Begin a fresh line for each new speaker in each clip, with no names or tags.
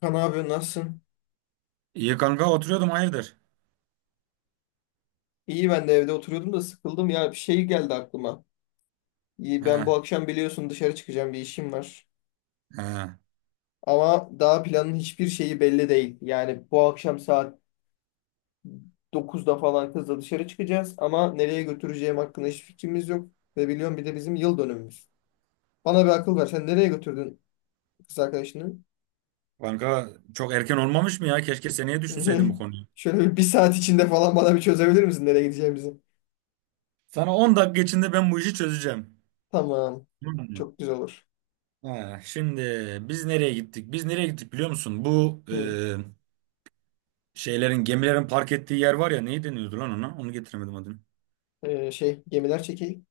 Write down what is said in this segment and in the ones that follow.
Kan abi nasılsın?
İyi kanka oturuyordum hayırdır?
İyi ben de evde oturuyordum da sıkıldım ya bir şey geldi aklıma. İyi ben
He,
bu akşam biliyorsun dışarı çıkacağım bir işim var.
he.
Ama daha planın hiçbir şeyi belli değil. Yani bu akşam saat 9'da falan kızla dışarı çıkacağız ama nereye götüreceğim hakkında hiç fikrimiz yok. Ve biliyorum bir de bizim yıl dönümümüz. Bana bir akıl ver sen nereye götürdün kız arkadaşını?
Kanka çok erken olmamış mı ya? Keşke seneye düşünseydim bu konuyu.
Şöyle bir saat içinde falan bana bir çözebilir misin nereye gideceğimizi?
Sana 10 dakika içinde ben bu işi çözeceğim.
Tamam.
Tamam mı?
Çok güzel olur.
He, Şimdi biz nereye gittik? Biz nereye gittik biliyor musun? Bu
Hı.
şeylerin gemilerin park ettiği yer var ya neyi deniyordu lan ona? Onu getiremedim adını.
Şey gemiler çekeyim.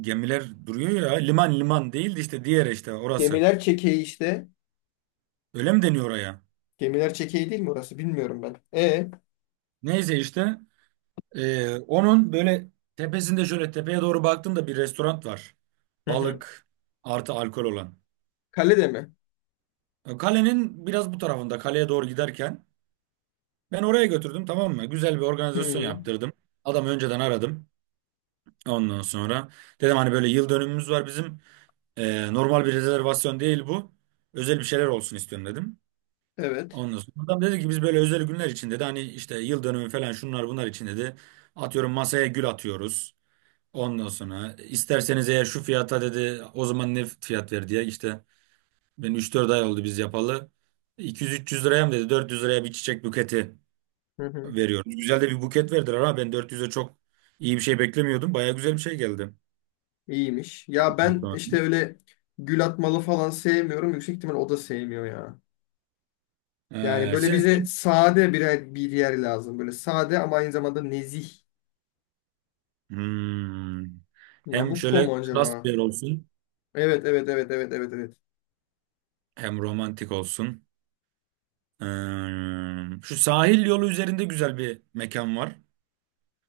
Gemiler duruyor ya liman liman değil de işte diğer işte orası.
Gemiler çekeği işte.
Öyle mi deniyor oraya?
Gemiler çekeği değil mi orası? Bilmiyorum ben. E,
Neyse işte. Onun böyle tepesinde şöyle tepeye doğru baktığımda bir restoran var.
hı hı.
Balık artı alkol olan.
Kalede mi?
Kalenin biraz bu tarafında kaleye doğru giderken ben oraya götürdüm, tamam mı? Güzel bir organizasyon
Hı,
yaptırdım. Adamı önceden aradım. Ondan sonra dedim, hani böyle yıl dönümümüz var bizim. Normal bir rezervasyon değil bu. Özel bir şeyler olsun istiyorum dedim.
evet.
Ondan sonra adam dedi ki biz böyle özel günler için dedi. Hani işte yıl dönümü falan şunlar bunlar için dedi. Atıyorum masaya gül atıyoruz. Ondan sonra isterseniz eğer şu fiyata dedi, o zaman ne fiyat ver diye işte, ben 3-4 ay oldu biz yapalı. 200-300 liraya mı dedi, 400 liraya bir çiçek buketi
Hı hı.
veriyoruz. Güzel de bir buket verdiler, ama ben 400'e çok iyi bir şey beklemiyordum. Baya güzel bir şey geldi.
İyiymiş. Ya ben işte
Hatta.
öyle gül atmalı falan sevmiyorum. Yüksek ihtimal o da sevmiyor ya. Yani
Ee,
böyle
sen,
bize
sen-
sade bir yer lazım. Böyle sade ama aynı zamanda nezih.
Hmm. Hem
Nabucco
şöyle
mu acaba?
klas bir yer olsun
Evet, evet, evet, evet, evet, evet.
hem romantik olsun. Hmm. Şu sahil yolu üzerinde güzel bir mekan var.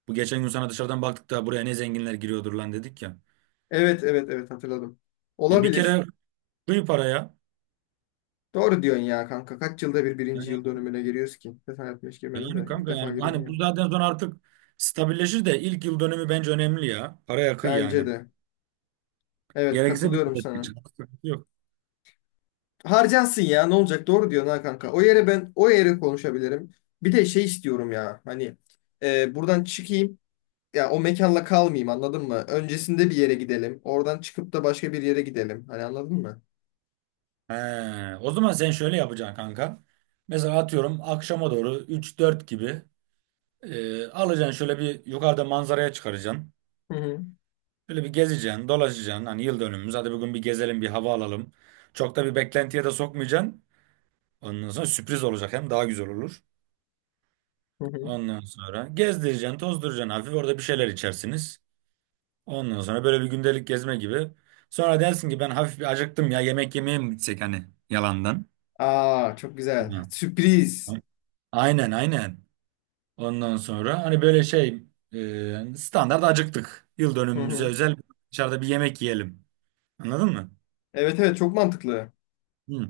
Bu geçen gün sana dışarıdan baktık da buraya ne zenginler giriyordur lan dedik ya.
Evet, evet, evet hatırladım.
Bir
Olabilir.
kere kıy paraya.
Doğru diyorsun ya kanka. Kaç yılda bir birinci
Yani,
yıl dönümüne giriyoruz ki? Bir defa yapmış girmedim
yani
de ilk
kanka
defa
yani
giriyorum
hani
ya.
bu zaten sonra artık stabilleşir de ilk yıl dönemi bence önemli ya. Paraya kıy
Bence
yani.
de. Evet
Gerekirse bir
katılıyorum
de
sana.
seçin. Sıkıntı yok.
Harcansın ya ne olacak doğru diyorsun ha kanka. O yere ben o yere konuşabilirim. Bir de şey istiyorum ya hani buradan çıkayım ya o mekanla kalmayayım anladın mı? Öncesinde bir yere gidelim. Oradan çıkıp da başka bir yere gidelim. Hani anladın mı?
He, O zaman sen şöyle yapacaksın kanka. Mesela atıyorum akşama doğru 3-4 gibi alacaksın şöyle bir yukarıda manzaraya çıkaracaksın.
Hı hı.
Böyle bir gezeceksin, dolaşacaksın. Hani yıl dönümümüz, hadi bugün bir gezelim, bir hava alalım. Çok da bir beklentiye de sokmayacaksın. Ondan sonra sürpriz olacak, hem daha güzel olur.
Hı hı.
Ondan sonra gezdireceksin, tozduracaksın hafif. Orada bir şeyler içersiniz. Ondan sonra böyle bir gündelik gezme gibi. Sonra dersin ki, ben hafif bir acıktım ya, yemek yemeye mi gitsek, hani yalandan.
Aa çok güzel.
Hı.
Sürpriz.
Aynen aynen. Ondan sonra hani böyle şey standart acıktık. Yıl
Hı
dönümümüze
hı.
özel dışarıda bir yemek yiyelim. Anladın mı?
Evet evet çok mantıklı.
Hı.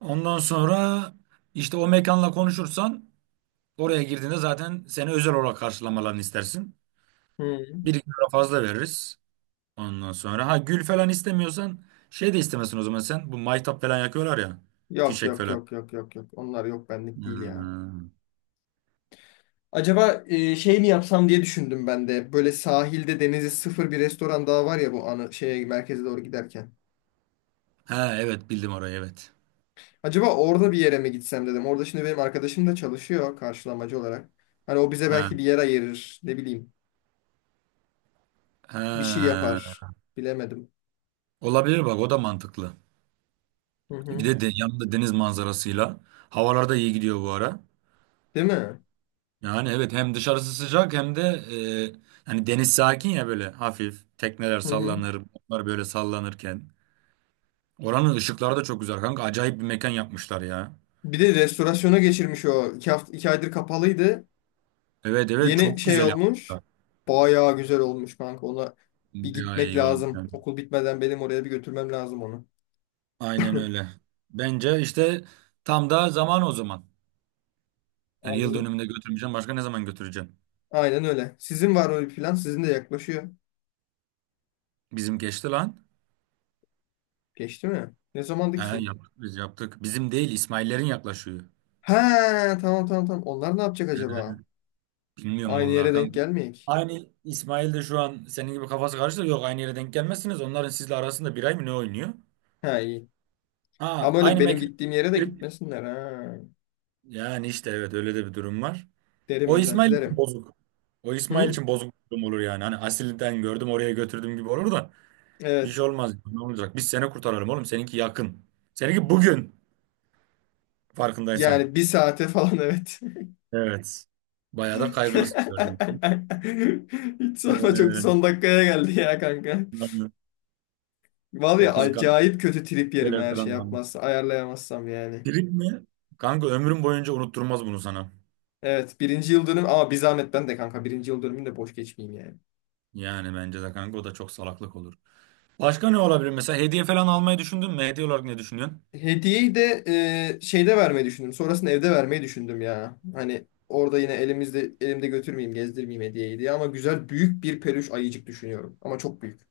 Ondan sonra işte o mekanla konuşursan, oraya girdiğinde zaten seni özel olarak karşılamalarını istersin.
Hı.
Bir iki lira fazla veririz. Ondan sonra ha, gül falan istemiyorsan şey de istemesin o zaman sen. Bu maytap falan yakıyorlar ya.
Yok
Fişek
yok
falan.
yok yok yok yok. Onlar yok benlik değil ya.
Hmm.
Acaba şey mi yapsam diye düşündüm ben de. Böyle sahilde denizi sıfır bir restoran daha var ya bu anı şeye merkeze doğru giderken.
Ha evet, bildim orayı, evet.
Acaba orada bir yere mi gitsem dedim. Orada şimdi benim arkadaşım da çalışıyor karşılamacı olarak. Hani o bize
Ha,
belki bir yer ayırır, ne bileyim, bir şey yapar.
ha.
Bilemedim.
Olabilir bak, o da mantıklı.
Hı
Bir
hı.
de, yanında deniz manzarasıyla. Havalar da iyi gidiyor bu ara.
Değil mi?
Yani evet, hem dışarısı sıcak hem de hani deniz sakin ya böyle hafif. Tekneler
Hı hı.
sallanır, onlar böyle sallanırken. Oranın ışıkları da çok güzel kanka. Acayip bir mekan yapmışlar ya.
Bir de restorasyona geçirmiş o. 2 hafta, 2 aydır kapalıydı.
Evet evet,
Yeni
çok
şey
güzel
olmuş.
yapmışlar.
Bayağı güzel olmuş kanka. Ona bir
Bayağı
gitmek
iyi olmuş
lazım.
yani.
Okul bitmeden benim oraya bir götürmem lazım onu.
Aynen öyle. Bence işte tam da zaman o zaman. Yani yıl
Anladım.
dönümünde götürmeyeceğim. Başka ne zaman götüreceğim?
Aynen öyle. Sizin var mı bir plan? Sizin de yaklaşıyor.
Bizim geçti lan.
Geçti mi? Ne zamandı
He,
ki sizinki?
yaptık biz yaptık. Bizim değil, İsmail'lerin yaklaşıyor.
He tamam tamam tamam. Onlar ne yapacak acaba?
He, bilmiyorum
Aynı
vallahi
yere denk
kanka.
gelmeyek.
Aynı İsmail de şu an senin gibi kafası karıştı. Yok, aynı yere denk gelmezsiniz. Onların sizle arasında bir ay mı ne oynuyor?
He iyi.
Ha,
Ama öyle
aynı
benim
mekan.
gittiğim yere de
girip-
gitmesinler ha.
Yani işte evet, öyle de bir durum var.
Derim
O
özenti
İsmail için
derim.
bozuk. O İsmail
Hı?
için bozuk bir durum olur yani. Hani Asil'den gördüm oraya götürdüm gibi olur da. Bir şey
Evet.
olmaz. Ne olacak? Biz seni kurtaralım oğlum. Seninki yakın. Seninki bugün farkındaysan.
Yani bir saate falan evet.
Evet. Bayağı da kaygılısın gördüğüm için.
Hiç sonra çok
Ee,
son dakikaya geldi ya kanka.
Yani
Vallahi
o kızı
acayip kötü trip yerim
gelir
eğer şey
falan da.
yapmazsa ayarlayamazsam yani.
Trip mi? Kanka ömrüm boyunca unutturmaz bunu sana.
Evet birinci yıl dönüm ama bir zahmet ben de kanka birinci yıl dönümünü de boş geçmeyeyim yani.
Yani bence de kanka o da çok salaklık olur. Başka ne olabilir? Mesela hediye falan almayı düşündün mü? Hediye olarak ne düşünüyorsun?
Hediyeyi de şeyde vermeyi düşündüm. Sonrasında evde vermeyi düşündüm ya. Hani orada yine elimde götürmeyeyim, gezdirmeyeyim hediyeyi diye ama güzel büyük bir peluş ayıcık düşünüyorum. Ama çok büyük.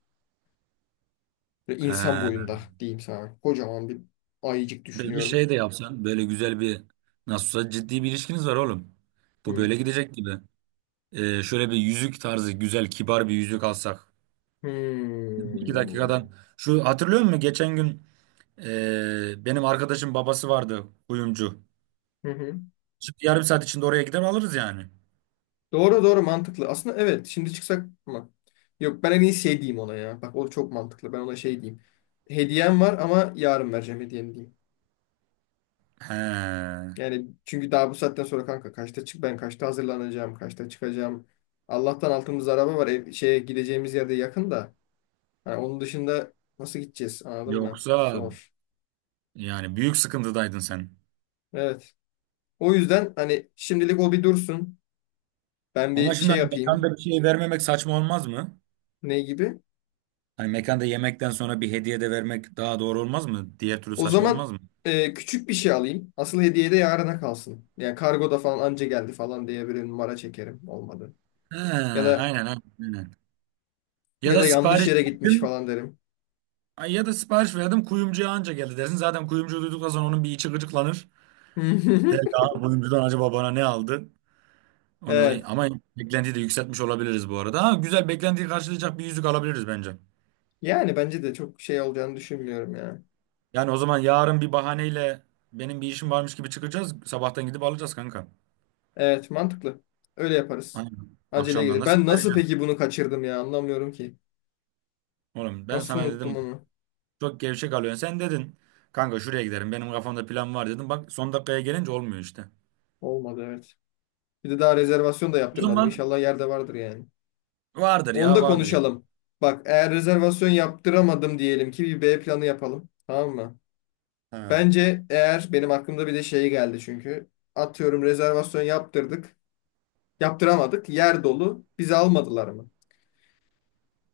Böyle insan
Ee,
boyunda diyeyim sana. Kocaman bir ayıcık
Böyle bir
düşünüyorum.
şey de yapsan. Böyle güzel bir, nasıl olsa ciddi bir ilişkiniz var oğlum. Bu
Hmm.
böyle gidecek gibi. Şöyle bir yüzük tarzı güzel kibar bir yüzük alsak. İki
Hmm.
dakikadan. Şu hatırlıyor musun? Geçen gün benim arkadaşım babası vardı kuyumcu.
Hı hı.
Şimdi yarım saat içinde oraya gider alırız yani.
Doğru doğru mantıklı. Aslında evet şimdi çıksak mı? Yok ben en iyi şey diyeyim ona ya. Bak o çok mantıklı. Ben ona şey diyeyim. Hediyem var ama yarın vereceğim hediyemi diyeyim.
He.
Yani çünkü daha bu saatten sonra kanka kaçta çık ben kaçta hazırlanacağım kaçta çıkacağım. Allah'tan altımızda araba var. Ev, şeye gideceğimiz yerde yakın da. Hani onun dışında nasıl gideceğiz anladın mı?
Yoksa
Zor.
yani büyük sıkıntıdaydın sen.
Evet. O yüzden hani şimdilik o bir dursun. Ben
Ama
bir
şimdi
şey
hani
yapayım.
mekanda bir şey vermemek saçma olmaz mı?
Ne gibi?
Hani mekanda yemekten sonra bir hediye de vermek daha doğru olmaz mı? Diğer türlü
O
saçma
zaman
olmaz mı?
küçük bir şey alayım. Asıl hediye de yarına kalsın. Yani kargoda falan anca geldi falan diye bir numara çekerim. Olmadı.
He,
Ya da
aynen aynen, aynen. Ya
ya
da
da yanlış
sipariş
yere gitmiş
verdim.
falan derim.
Ay, ya da sipariş verdim, kuyumcuya anca geldi dersin. Zaten kuyumcu duyduktan sonra onun bir içi gıcıklanır. De, ya, oyuncudan acaba bana ne aldı. Onu da-
Evet.
ama beklentiyi de yükseltmiş olabiliriz bu arada. Ha, güzel beklentiyi karşılayacak bir yüzük alabiliriz bence.
Yani bence de çok şey olacağını düşünmüyorum ya.
Yani o zaman yarın bir bahaneyle, benim bir işim varmış gibi çıkacağız. Sabahtan gidip alacağız kanka.
Evet, mantıklı. Öyle yaparız.
Aynen.
Acele
Akşamdan
gelir.
da
Ben
sana
nasıl
vereceğim.
peki bunu kaçırdım ya? Anlamıyorum ki.
Oğlum ben
Nasıl
sana
unuttum
dedim,
onu?
çok gevşek alıyorsun. Sen dedin kanka, şuraya giderim benim kafamda plan var dedim. Bak, son dakikaya gelince olmuyor işte.
Olmadı evet. Bir de daha rezervasyon da
O
yaptırmadım.
zaman
İnşallah yerde vardır yani.
vardır
Onu
ya,
da
vardır ya.
konuşalım. Bak eğer rezervasyon yaptıramadım diyelim ki bir B planı yapalım. Tamam mı?
Ha.
Bence eğer benim aklımda bir de şey geldi çünkü. Atıyorum rezervasyon yaptırdık. Yaptıramadık. Yer dolu. Bizi almadılar mı?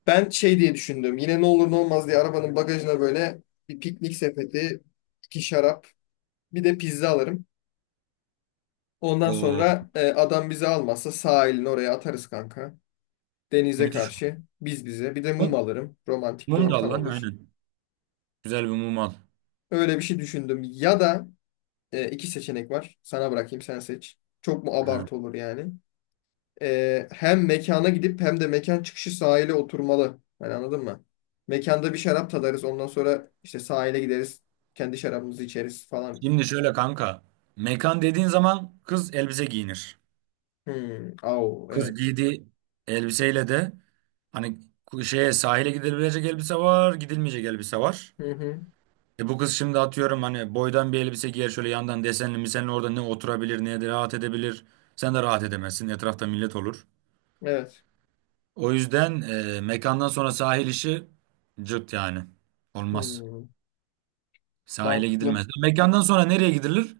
Ben şey diye düşündüm. Yine ne olur ne olmaz diye arabanın bagajına böyle bir piknik sepeti, iki şarap, bir de pizza alırım. Ondan
Oo,
sonra adam bizi almazsa sahilin oraya atarız kanka. Denize
müthiş.
karşı biz bize. Bir de
Mum,
mum alırım. Romantik bir
mum da al
ortam
lan
olur.
aynen. Güzel bir mum al.
Öyle bir şey düşündüm. Ya da iki seçenek var. Sana bırakayım sen seç. Çok mu
Ha.
abartı olur yani? Hem mekana gidip hem de mekan çıkışı sahile oturmalı. Hani anladın mı? Mekanda bir şarap tadarız. Ondan sonra işte sahile gideriz. Kendi şarabımızı içeriz falan.
Şimdi şöyle kanka. Mekan dediğin zaman kız elbise giyinir.
Hmm. Au,
Kız
evet.
giydiği elbiseyle de hani, şeye, sahile gidilebilecek elbise var, gidilmeyecek elbise var.
Hı hı.
Bu kız şimdi atıyorum hani boydan bir elbise giyer şöyle yandan desenli misenli, orada ne oturabilir ne de rahat edebilir. Sen de rahat edemezsin. Etrafta millet olur.
Evet.
O yüzden mekandan sonra sahil işi cırt yani. Olmaz.
Hmm.
Sahile
Mantıklı.
gidilmez. Mekandan sonra nereye gidilir?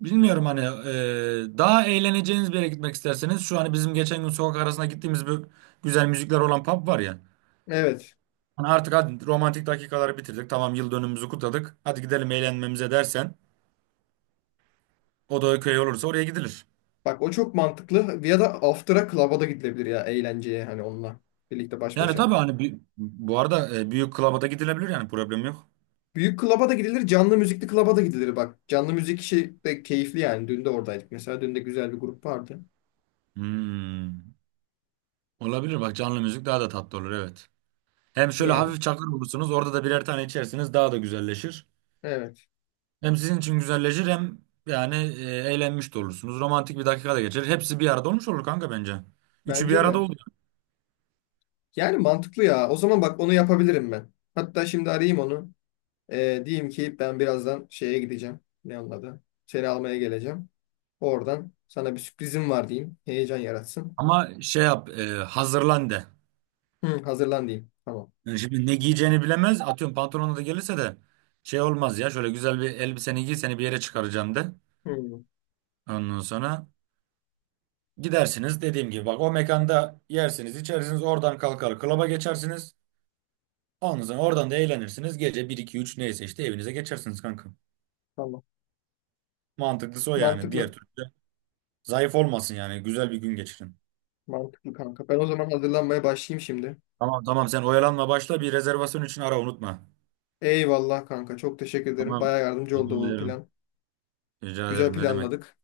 Bilmiyorum hani, daha eğleneceğiniz bir yere gitmek isterseniz, şu hani bizim geçen gün sokak arasına gittiğimiz bir güzel müzikler olan pub var ya.
Evet.
Hani artık hadi romantik dakikaları bitirdik. Tamam yıl dönümümüzü kutladık. Hadi gidelim eğlenmemize dersen, o da köy olursa oraya gidilir.
Bak o çok mantıklı. Ya da after'a club'a da gidilebilir ya eğlenceye hani onunla. Birlikte baş
Yani
başa.
tabii hani bu arada büyük klaba da gidilebilir yani, problem yok.
Büyük klaba da gidilir, canlı müzikli klaba da gidilir bak. Canlı müzik işi de keyifli yani. Dün de oradaydık. Mesela dün de güzel bir grup vardı.
Hmm. Olabilir bak, canlı müzik daha da tatlı olur, evet. Hem şöyle
Yani
hafif çakır bulursunuz, orada da birer tane içersiniz daha da güzelleşir.
evet.
Hem sizin için güzelleşir hem yani eğlenmiş de olursunuz. Romantik bir dakika da geçer. Hepsi bir arada olmuş olur kanka bence. Üçü bir
Bence
arada
de.
oluyor.
Yani mantıklı ya. O zaman bak onu yapabilirim ben. Hatta şimdi arayayım onu. Diyeyim ki ben birazdan şeye gideceğim. Ne onun adı? Seni almaya geleceğim. Oradan sana bir sürprizim var diyeyim. Heyecan yaratsın.
Ama şey yap, hazırlan de.
Hı, hazırlan diyeyim. Tamam.
Yani şimdi ne giyeceğini bilemez. Atıyorum pantolonla da gelirse de şey olmaz ya. Şöyle güzel bir elbiseni giy, seni bir yere çıkaracağım de.
Hı,
Ondan sonra gidersiniz dediğim gibi. Bak, o mekanda yersiniz içersiniz, oradan kalkar klaba geçersiniz. Ondan sonra oradan da eğlenirsiniz. Gece bir iki üç neyse işte evinize geçersiniz kanka.
tamam.
Mantıklısı o yani.
Mantıklı.
Diğer türlü. Zayıf olmasın yani. Güzel bir gün geçirin.
Mantıklı kanka. Ben o zaman hazırlanmaya başlayayım şimdi.
Tamam tamam, sen oyalanma, başla, bir rezervasyon için ara, unutma.
Eyvallah kanka. Çok teşekkür ederim.
Tamam.
Baya yardımcı oldu
Rica
bu
ederim.
plan.
Rica
Güzel
ederim ne demek.
planladık.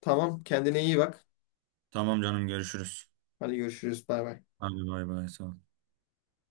Tamam. Kendine iyi bak.
Tamam canım, görüşürüz.
Hadi görüşürüz. Bay bay.
Hadi bay bay, sağ ol.